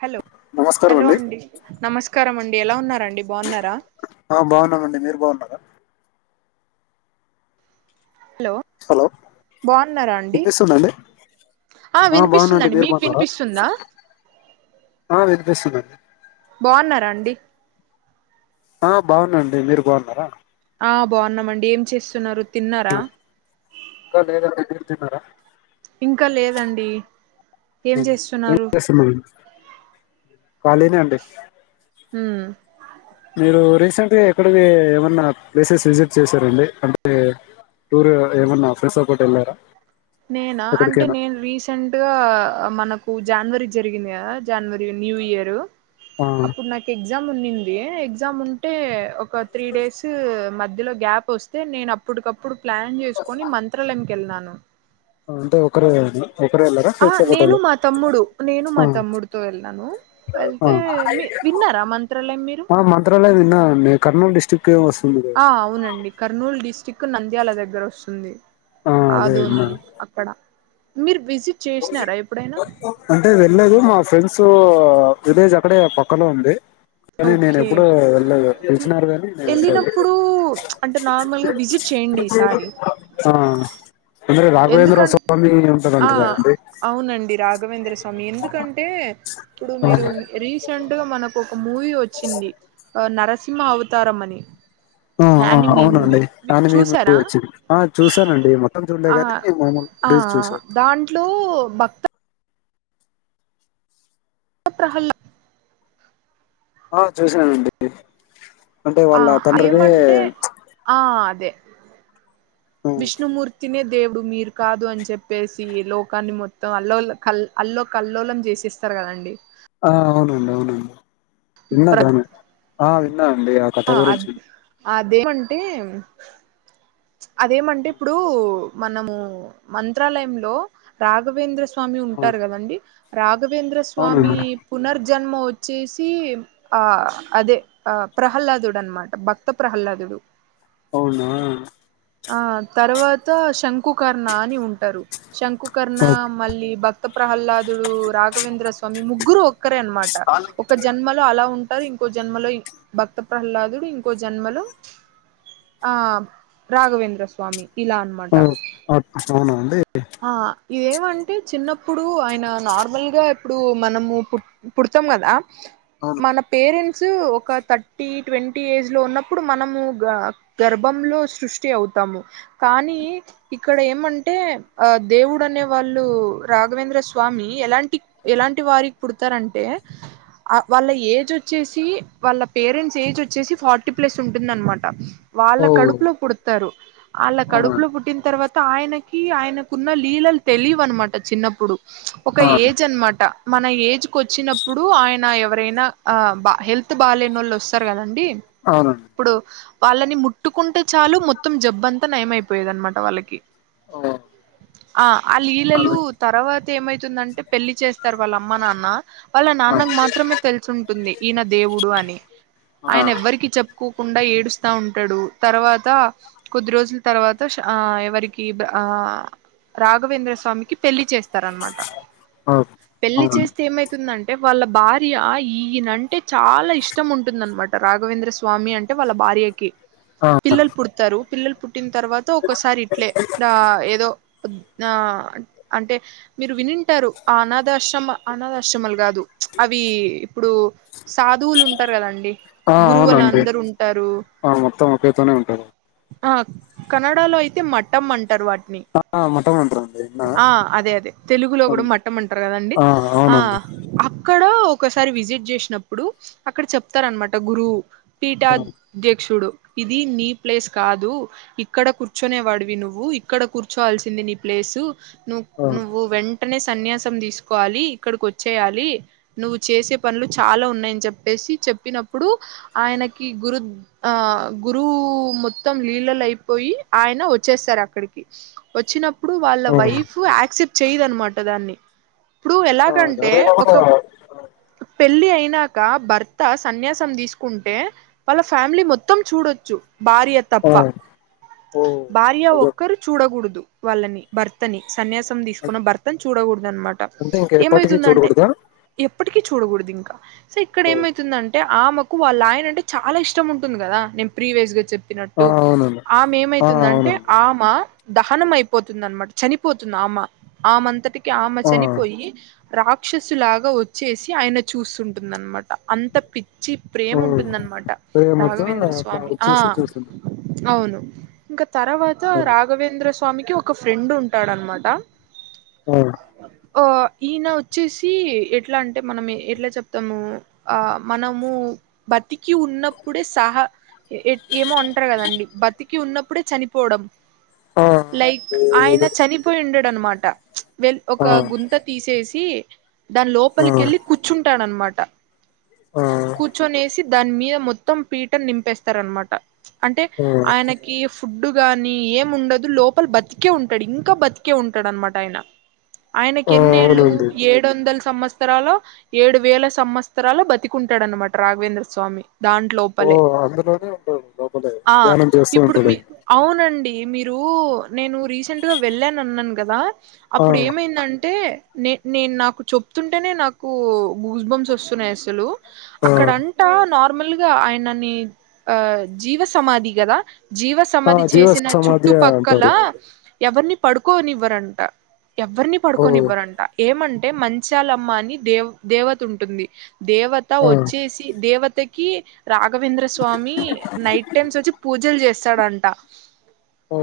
Hello hello అండి నమస్కారం అం ఎలా ఉన్నారండి బాగున్నారా ఆ బాన్నామండి మీరు బా హలో హలో బాగున్నారా అండి వినిపిస్తుందాండి ఆ బానండి వినిపిస్తుందండి మీరు మీకు బాన్నారా వినిపిస్తుందా ఆ వినిపిస్తుందం బాన్నారా అండి ఆ బాన్న అండి మీరు బాన్నారా ఆ బాన్నామండి ఏం చేస్తున్నారు తిన్నారా ఇంక లేదు [unintelligible] తిన్నారా ఇంకా లేదండి ఏం చేస్తున్నారు కాళీ నే అండి హ్మ్ మీరు రీసెంట్గా ఎక్కడికి ఏమన్నా ప్లేసెస్ విజిట్ చేసారండి అంటే టూర్ ఏమన్నా ఫ్రెండ్స్ తో పాటి వెళ్ళారా నేనా అంటే ఎక్కడికైనా నేను రీసెంట్గా మనకు జనవరి జరిగింది కదా జనవరి న్యూ ఇయరు ఆ అప్పుడు నాకు ఎగ్జామ్స్ ఉనింన్ ఎ ఎగ్జామ్ ఉంటే ఓ ఒక త్రీ డేసు మ ఇందులో గ్యాప్ వస్తే నేను అప్పడికప్పుడు ప్లాన్ చేసుకొని మంత్రాలాం వెళ్ళినాను అంటే ఒకరేనా ఆ నేను మా తమ్ముడు నేను ఆ మా తమ్ముడుతో వెళ్లాను ఆ వెళ్తే మీ విన్నారా మంత్రాలయం మీరు ఆ మంత్రాలయం విన్నా కర్నూలు డిస్టిక్ వస్తుంది కదా అవునండి కర్నూలు డిస్టిక్ నంద్యాల దగ్గర వస్తుంది. ఆ అదే ధోని విన్నా అక్కడ మీర్ అంటే వెళ్లేదు మా ఫ్రెండ్ సో విలేజ్ అక్కడే పక్కనో ఉంది కానీ నేను ఓకే ఎప్పుడు వెళ్ళదు పిలిచినారు కాని నేను వెళ్లలేదు వెళ్ళినప్పుడు అంటే నార్మల్గా విజిట్ చేయండి ఈసారి ఆ అంద్ర రాఘవేంద్ర ఎందుకం స్వామి ఆ ఉంటారంటగా అవునండి రాఘవేంద్ర స్వామి ఎందుకంటే ఇప్పుడు ఆ, మీరు రీసెంట్ గా మనకు ఒక మూవీ వచ్చింది నర సింహ అవతారమని ఆ అవునండి దాని మేము చూసారా వచ్చింది ఆ చూసానండి మొత్తం చూ ఆ ఆ దాంట్లో భక్త ప్రహల్లా ఆ చూశానండి అంటే ఆ వాళ్ళ తండ్రిని ఏమంటే ఆ అదే విష్ణు మూర్తినే దేవుడు మీరు కాదు అని చెప్పేసి లోకాన్ని మొత్తం అల్లోలు కల్ అల్లో కల్లోలం చేసేస్తారు కదండి ఆ అవునండి అవునండి ప్ర ఇన్నదానీ ఆ నా అండి ఆ కథ గురించి అదేమంటే అదేమంటే ఇప్పుడు మనము మంత్రాలయంలో రాఘవేంద్ర స్వా స్వామి ఆ, ఉంటారు కదండి రా రఘవేంద్ర స్వామి అవునండి పునర్ జన్మ వచ్చేసి ఆ అదే ఆ ప్రహ్లాదుడు అనమాట భక్త ప్రహ్లాదుడు అవునా ఆ తర్వాత శంకుకర్ణ అని ఉంటారు శంకుకర్ణ ఓ, మళ్ళీ భక్త ప్రహ్లాదుడు రాఘవేంద్ర స్వామి ముగ్గురు ఒక్కరే అనమాట ఒక జన్మలో అలా ఉన్ నారు ఇంకో జన్మలో ఈ భక్త ప్రహ్లాదుడు ఇంకో జన్మలో ఆ రాఘవేంద్ర స్వామి ఇలా అనమాట ఔ [inaudible] అవునా అండి ఆ ఇదేమంటే చిన్న ప్పుడు ఆయన నార్మల్ గా ఇప్పుడు మనము పుట్ పుడతాం కదా అవును మన పేరెంట్ సు ఒక థర్టీ ట్వంటీ ఏజ్ లో ఉన్నప్పుడు మనము గ గర్భంలో సృష్టి అవుతాము కానీ ఇక్కడ ఏమంటే ఆ దేవుడు అనే వాళ్ళు రాఘవేంద్ర స్వామి ఎలాంటి ఎలాంటి వారి పుడతారంటే ఆ వాళ్ళ ఏజ్ వచ్చేసి వాళ్ళ పేరెంట్స్ ఏజొచ్ చ్చేసి ఫార్టీ ప్లస్ ఉంటుంది అనమాట వాళ్ళ ఓ కడుపులో పుడతారు ఆళ్ళ అవునా కడుపులో పుట్టిన తర్వా తాయనకి ఆయన కున్న లీలలు తెలివనమాట చిన్నప్పుడు ఒక ఆ ఏజ్ అనమాట మన ఏజ్ కు వచ్చినప్పుడు ఆయన ఎవరైనా ఆ బా హెల్త్ బాలేనోళ్ళు వస్తారు కదండి అవునండి ఇప్పుడు వాళ్ళని ముట్టుకుంటే చాలు మొత్తం జబ్బంతా నయమైపోయేది అనమాట వాళ్ళకి ఓ ఆ ఆ లీలలు అదే తర్వాత ఏమైతుందంటే పెళ్ళి చేస్తారు వాళ్ళ అమ్మ నాన్న వాళ్ళ నాన్నకు మాత్రమే తెలిసుంటుంది ఈయన దేవుడు అని ఆ ఆయన ఆ ఎవ్వరికి చెప్పుకోకుండా ఏడు స్తా ఉంటాడు తర్వాత కొద్ది రోజుల తర్వాత ఆ ఎవరికి ఆ రాఘవేంద్ర స్వామికి పెళ్లి చేస్ తారనమాట ఓకే పెళ్లి అవునండి చేస్తే ఏమైతుందన్ టే వాళ్ళ భార్య ఈయనంటే చాలా ఇష్టం ఉంటుందనమాట రాఘవేంద్ర స్వామి అంటే వాళ్ళ భార్యకి ఆ పిల్లలు పుడతారు పిల్లలు ట్టిన తర్వాత ఒకసారి ఇట్లే ఆ ఏదో ఉద్ ఆ అంటే మీరు వినింటారు ఆ అనాథాశ్రమ అనాథాశ్రమాలు కాదు అవి ఇప్పుడు సాధువులు ఉంటారు కదండి ఆ గురువులు అవునండి అందరు ఉంటారు ఆ మొత్తం ఒకేతోనే ఉంటారు ఆ కనడలో అయితే మట్టం అంటారు వా ఆ ము ఆ అదే అదే తెలుగులో కూడా మఠం అంటారు కదండి ఆ ఆ అవునండి అక్కడొ ఒకసారి విజిట్ చేసినప్పుడు అక్కడ చెప్తారు అనమాట గురువు ఆ పీఠాధ్యక్షుడు ఇది నీ ప్లేస్ కాదు ఇక్కడ కూర్చొనే వాడివి నువ్వు ఇక్కడ కూర్చోవల్సి వుంది నీ ప్లేసు నువ్వ్ ఆ నువ్వు వెంట్ ఇక్కనే సన్యాసం తీసుకోవాలి ఇక్కడికి వచ్చేయాలి నువ్వు చేసే పనులు చాలా ఉన్నాయని చెప్పేసి చెప్పినప్పుడు ఆయనకి గురు ఆ గురువు మొత్తం లీలలు అయిపోయి ఆయన వచ్చేస్తారు అక్కడికి వచ్చినమ్ అప్పుడు వాళ్ళ ఓ వైఫ్ యాక్సెప్ట్ చేయదనమాట దాన్ని ఇప్పుడు ఆ ఎలాగంటే ఎవరైనా కూడా ఒక పెళ్ళి అయినాక భర్త సన్యాసం తీసుకుంటే వాళ్ళ ఫ్యామిలీ మొత్తం చూడొచ్చు భార్య ఆ తప్ప ఓ భార్య అదే ఒక్కరు చూడకూడదు వాళ్ళని భర్తని సన్యాసం తీసుకున్న అం- భర్తను చూడకూడదు అనమాట అంటే ఇంక ఎప్పటికీ ఏమవుతుంది అంటే చూడకూడదా ఎప్పటికి చూడకూడదు ఇంకా సో ఇక్కడ ఓ, ఏమైతుందంటే ఆమెకు వాళ్ళ ఆయన అంటే చాలా ఇష్టం ఉంటుంది కదా నేను ప్రీవేజ్ గా చెప్పి ఆ చెప్పినట్టు అవునండి ఆమె ఆ ఏమైతుందంటే అవునండి ఆమ దహనం అయ్ చనిపోతుంది అనమాట చనిపోతుంది ఆమ ఆమె అంతటి అంతటికీ ఆమె ఆ చనిపోయి రాక్షసి లాగా వచ్చేసి ఆయన చూస్తుంటుందనమాట అంత పిచ్చి వచ్చి ప్రేమ ఓ ఉంటుందనమాట ప్రేమతో రాఘవేంద్ర అట్లా స్వామి ఆ వచ్చేసి చూస్తుంది అవును ఇంకా తర్వాత ఆ రాఘవేంద్ర స్వా తామికొ ఒక ఫ్రెండ్ ఉంటాడు అనమాట అ ఆ ఈయన వచ్చేసి ఎట్లా అంటే మనం ఎట్లా చెప్తాము ఆ మనము బతికి ఉన్నప్పుడే సహా ఏమో అంటారు కదండి బతికి ఉన్నప్పుడే చనిపోవడం ఆ లైక్ ఆయన ఏదో చనిపోయిం డు అనమాట వె ఒక ఆ గుంత తీసేసి ఈ దాని ఆ లోపలికి వెళ్ళి కూర్చుంటాడ అన్నమా టా ఆ కుచో నేసి దాని మీద మొత్తం పీటని నింపేస్తార అనమాట అంటే ఆ ఆయనకి ఫుడ్ గాని ఏమి ఉండదు లోపల బతికి తికే ఉంటాడు ఇంకా బతికే ఉంటాడు అనమాట ఆయన ఆయనకి ఆ ఎన్నేళ్ళు అవునండి ఏడు వందలు సంవత్సరాలో ఏడు వేల సంవత్సరాలు బతికుంటాడన్నమాట రాఘవేంద్ర స్వామి దాంట్ ఓ లోపలే అందులోనే ఉంటాడు లోపలే ఆ ధ్యానం చేస్తూ ఇప్పుడు ఉంటాడు మీ అవునండి ఈ మీరు నేను రీసెంట్ గా వెళ్ళాను అన్నాను కదా ఆ అప్పుడు ఏమైందంటే నే నేను నాకు చెప్తుంటేనే నాకు గూస్ బంస్ వస్తున్నాయి అసలు ఆ అక్కడంటా నార్ నార్మల్ గా ఆయనని ఆ జీవ సమాధి కదా జీవ ఆ సమాధి జీవ చేసిన సమాధి చుట్టుపక్కల అంటారు ఎవరిని పడుకోనివ్వరంట ఎవ్వరిని ఓ పడుకొనివ్వరంట ఏమం అంటే మంచాలమ్మ అని దేవ దేవత ఉంటుంది దేవత ఆ వచ్చేసి దేవత తాకి రాఘవేంద్ర స్వామి నైట్ టైమ్స్ వచ్చి పూజలు చేస్త సడంట ఓ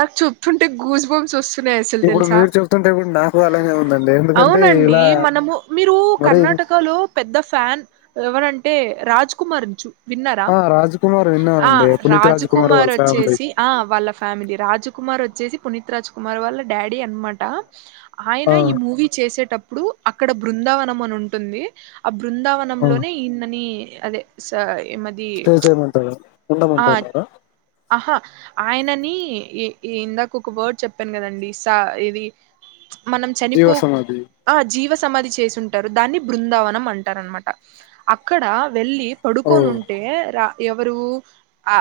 నాకు చుప్తుంటే గూజు బంమ్స్ వస్తు న్నాయి అసలు ఇప్పుడు తెలుసా మీరు చెప్తుంటే కూడా నాకు అలానే ఉందండి ఎందుకంటే అవునండి ఇలా మనము మీరు మరి కర్ణాటకలో పెద్ద ఫ్యాన్ ఎవరంటే రాజ్ కుమార్ చు విన్నారా ఆ రాజ్ కుమార్ ఆ విన్నానండి పునీత్ రాజ్ కుమార్ వాళ్ళ ఫ్యామిలీ వచ్చేసి ఆ వాళ్ళ ఫ్యామిలీ రాజ్ కుమార్ వచ్చేసి పునీత్ రాజ్ కుమార్ వాళ్ళ డాడీ అనమాట ఆ ఆయన ఈ మూవీ చేసేటప్పుడు అక్కడ బృందావనం అని ఉంటుంది. ఆ బ్ బృందావనంలోనే ఇన్ననీ అదే సాయ్ చేసేయ్ మంటారా ఆ ఉండమంటనారా ఆహా ఆయనని ఇందాక ఒక వర్డ్ చెప్పాను కదండి సా ఇది మనం జీవ చనిపో సమాధి ఆ జీవ సమాధి చేసి ఉంటరు. దాన్ని బృందావనం అంటారు. అనమాట అక్కడ వెళ్ళి ఓ పడుకోని ఉంటే రా ఎవరు ఆ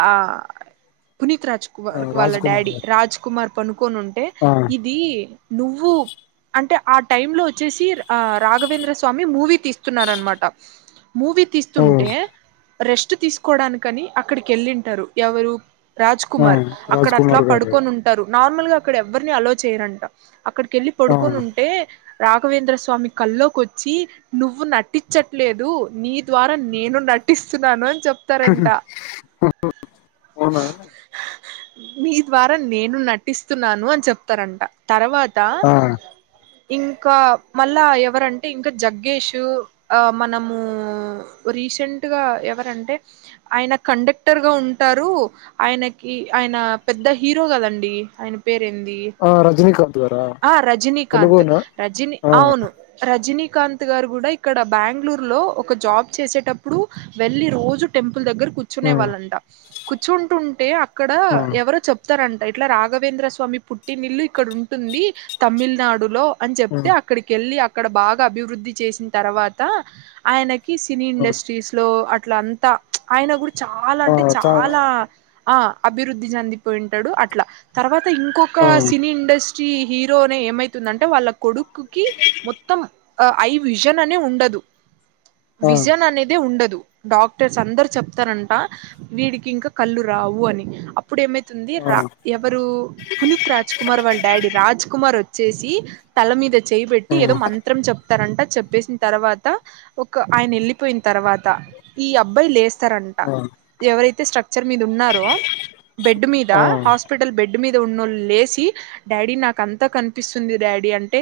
పునీత్ రాజ్ కుమార్ వాళ్ళ రాజ్ కుమార్ డాడీ గారు రాజ్ కుమార్ కొని ఉంటే ఆ ఇది నువ్వు అంటే ఆ టైమ్ లో వచ్చేసి ఆ రాఘవేంద్ర స్వామి మూవీ తీస్తున్నార అనమాట. మూవీ ఓ తీస్తుంటే రెస్ట్ తీసుకోవడానికని అక్కడికి వెళ్ళింటారు. ఎవరు రాజ్ ఆ కుమార్ అక్కడ రాజ్ అట్లా కుమార్ గారు పడుకొని ఉంటారు. నార్మల్ గా ఇక్కడ ఎవ్వరిని అలో చేయరన్ అక్కడికి వెళ్ళి ఆ పడుకొని ఉంటే రాఘవేంద్ర స్వామి కల్లోకి వచ్చి నువ్వు నటించట్లేదు. నీ ద్వారా నేను నటిస్తున్నాను అని చెప్తారంట ఉ ఉ అవునాండి మీ ద్వారా నేను నటిస్తున్నాను అని చెప్తారంట తర్వాత్ ట ఆ ఇంకా మళ్ళా ఎవరంటే ఇంకా జగ్గేష్ ఆ మనము రీసెంట్గా ఎవరంటే ఆయన కండక్టర్ గా ఉంటరు ఆయనకి ఆయన పెద్ద హీరో కదండి ఆయన పేరు ఏంది ఆ! రజనీకాంత్ గారా ఆ రజనీకాంత్ తెలుగునా రజిని ఆ అవును రజిని కాంత్ గారు కూడా ఇక్కడ బెంగళూరు లో ఒక జాబ్ చేసేటప్పుడు వెళ్ళి రోజు టెంపుల్ దగ్గర కూర్చునే ఆ వాళ్ళంట కూర్చుంటుంటే అక్కడ ఆ ఎవరో చెప్ అంట ఇట్లా రాఘవేంద్ర స్వామి పుట్టినిల్లు ఇక్కడ ఉన్ తుంది తమిళనాడులో అని ఆ చెప్తే అక్కడికి వెళ్ళి అ అక్కడ బాగా అభివృద్ధి చేసిన తర్వాత ఆయనక్ సినీ ఆ ఇండస్ట్రీస్ లో అట్ల అంతా ఆయన గురించి చాలా ఆ అంటే చా చాలా ఆ అభివృద్ధి చెందిపోయింటాడు అట్లా తర్వాత అ ఇంకొక ఆ సినీ ఇండస్ట్రీ హీరోనే ఏమైతుందంటే వాళ్ళ కొడుకు కుకి మొత్తం ఐ విజన్ అనే ఉండదు ఆ విజన్ అనేదే ఉండదు డాక్టర్స్ అందరు చెప్తారంట వీడికి ఇంకా కళ్ళు రావు అని ఇప్పుడు ఏమైతుంది ఆ రా ఎవరు పునీత్ రాజ్ కుమార్ వాళ్ళ డాడీ కుమార్ వచ్చేసి తల మీీద చేయ పెట్టి ఆ ఏదో మంత్రం చెప్ప రంట చెప్పేసిన తర్వాత ఒక ఆయన వెళ్ళిపోయిన తర్వాత ఈ అబ్బాయి లేస్త ారంట ఆ ఎవరైతే తె స్టక్ హచ్చర్ మీద ఉన్నారు బెడ్ మీద ఆ హాస్పిటల్ బెడ్ మీద ఉన్నోళ్ళు లేసి డాడీ నాక అంతా కనిపిస్తుంది డాడీ అంటే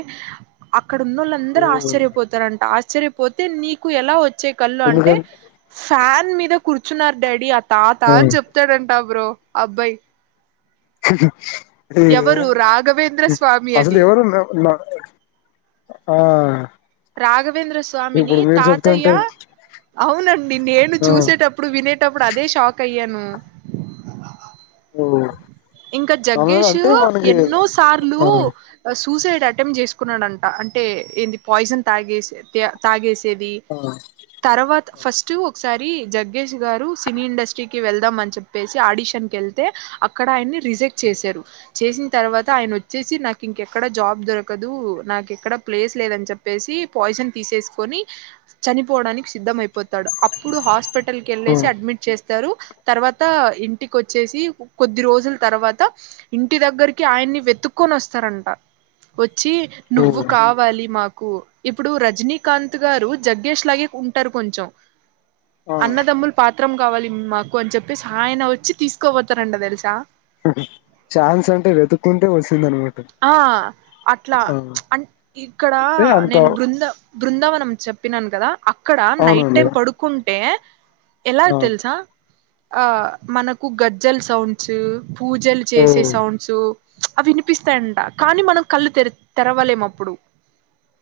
అక్కడ ఉన్నళ్ళందూ ఓ ఆశ్చర్యతారంట ఆశ్చరిపోతే నీకు ఎలా వచ్చే కళ్ళు అంటే ఎందుకన్ ఫ్యాన్ మీద కూర్చున్నారు డాడీ అ తా తా ఆ అని చెప్తాడున్ టా బ్రో ఆ అబ్బాయి ఏ ఏ ఎవరు రాఘవేంద్ర స్వామి అసలు అది ఎవరు ఆ రాఘవేంద్ర స్వామిని ఇప్పుడు మీరు చెప్తుంటే తాతయ్య అవునండి నేను ఆ చూసేటప్పుడు వినేటప్పుడు అదే షాక్ అయ్యాను ఉమ్ ఆ ఇంకా జగ్గేష్ ఎన్నో సార్లు ఆ సూసైడ్ అటెంప్ట్ చేసుకున్నాడంట అంటే ఏంది పాయి్జన్ తాగేస తాగేసి ది ఆ తర్వాత ఫస్ట్ ఒకసారి జగ్గేష్ గారు సినీ ఇండస్ట్రీకి వెళ్దాం అని చెప్పేసి ఆడిషన్ కీ వెళ్తే అక్కడ అక్కడ ఆయన్ని రిజెక్ట్ చేశారు చేసిన తర్వాత ఆయన వచ్చేసి నాకు ఇంకెక్కడ జాబ్ దొరకదు నాకుెక్కడ ప్లేస్ లేదని చెప్పేసి పాయిజన్ తీసేసుకొని చనిపోవడానికి సిద్ధమైపోతాడు అప్పుడు హాస్ హాపిటల్కి ఓ వెళ్ళసి అడ్మిట్ చేస్త స్తారు తర్వాత ఇంటికి వచ్చేసి కొద్ది రోజుల తర్వాత ఇంటి దగ్గరికి ఆయన్ని వెతుక్కకొని వస్తారంట వ వచ్చి ఓ నువ్వు కావాలి మాకు కు ఇప్పుడు రజనీకాంత్ గారు జగ్గేష్ లాగే ఉంటారు కొంచెం ఆ అన్నదమ్ముల్ పాత్రం కావాలి మాకు అని చెప్పేసి ఆయన వచ్చి తీసుకోపోతారు రాంట తెలిసా ఛాన్స్ అంటే వెతుక్కుంటే వస్ ఆ అట్లా ఆ అ ఇక్కడ అంటే అంత నేను బృంద బృందావనం చెప్పినాను కదా ఆక్కడ నైట్ అవునండి టైం పడుకుంటే ఎలా ఆ తెలుసా ఆ మనకు గజ్జల్ సౌండ్స్ పూజలు చేసే ఓ సౌండ్స్ అవి పిస్తాయంట కానీ మనం కళ్ళు తె తెరవలేము అప్పుడు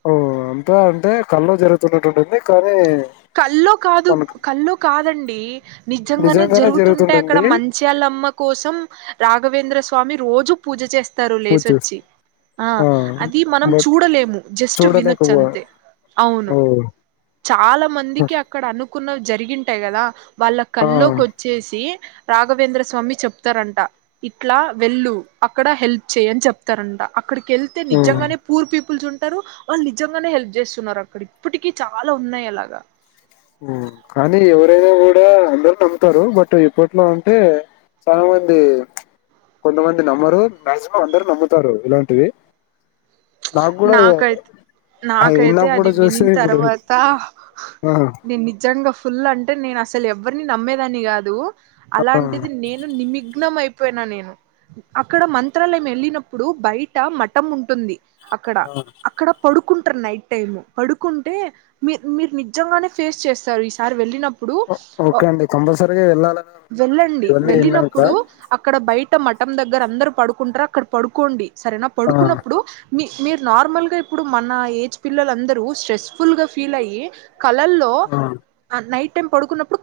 ఓ అంతా అంటే కళ్ళ జరుగుతున్నట్టు ఉంటుంది కానీ కల్లో కాదు మనకు కల్లో కాదండి నిజంగానే జరుగుతుంటే అక్కడ మంచాలమ్మ కోసం రా ఘవేంద్ర స్వామి రోజు పూజ చేస్ స్తారు లేసి పూచు వచ్చి ఆ అది మనం బట్ చూడలేము జస్ట్ వినొచ్చు చూడలేకపో అంతే అవును ఓహ్! చాలా నిజానికి అక్కడ అను కున్న జరిగింటాయి కదా వాళ్ళ ఆ! కల్లోకి వచ్చేసి రాఘవేంద్ర స్వామి చెప్తారంట ఇట్లా వెళ్ళు అక్కడ హెల్ప్ చెయ్యని చెప్తారంట ఇక్కడికిెళ్తే హ్మ్. నిజంగానే పూర్ పీపుల్స్ ఉంట వాళ్ళు నిజంగానే హెల్ప్ చేస్తున్నారు అక్కడ ఇప్పటికీ చాలా ఉన్నాయి అలాగా కానీ ఎవరైనా కూడా అందరుూ నమ్ముతారు బట్ ఇప్పట్లో అంటే చాలా మంది కొంతమంది నమ్మరు మ్యాక్సిమం అందరు నమ్ముతారు ఇలాంటివి నాకు గూడా నాకైతే ఆహ్, నాకైతే ఇన్నాక అది గూడా విని చూసి ఇప్పుడు తర్వాత ఆ! నేను నిజంగాగా ఫుల్ అంటే నేను అసలు ఎవరిని నమ్మేదాని గాదు ఆ! అలాంటిది నేను నిమిగ్నం అయిపో పోయినా నేను అక్కడ మంత్రాలయం వెళ్ళినప్పుడు బయట మఠం ఉంటుంది అక్కడ ఆ. అక్కడ పడుకు కుంట్రు నైట్ టైమ్ పడుకుంటే మీ మీరు నిజంగానే ఫేస్ చేస్తారు ఈసారి వెళ్ళినప్పుడు. ఓ ఓకే అండి కంపల్సరిగా ఎళ్ళల్ వెళ్ళండి వెళ్ళినప్పుడు అక్కడ బయ ఇట్ట మఠం దగ్గర అందరు పడుకుంట్ర్ అక్కడ పడుకోండి. సరేనా ఆ! పడుకున్నప్పుడు. మీ మీరు నార్మల్గా ఇప్పుడు మన ఏజ్ పిల్లలందరూ స్ట్రెస్ ఫుల్ గా ఫీల్ అయ్యి. కలల్లో ఆ! నైట్ టైమ్ పడుకున్నప్పుడు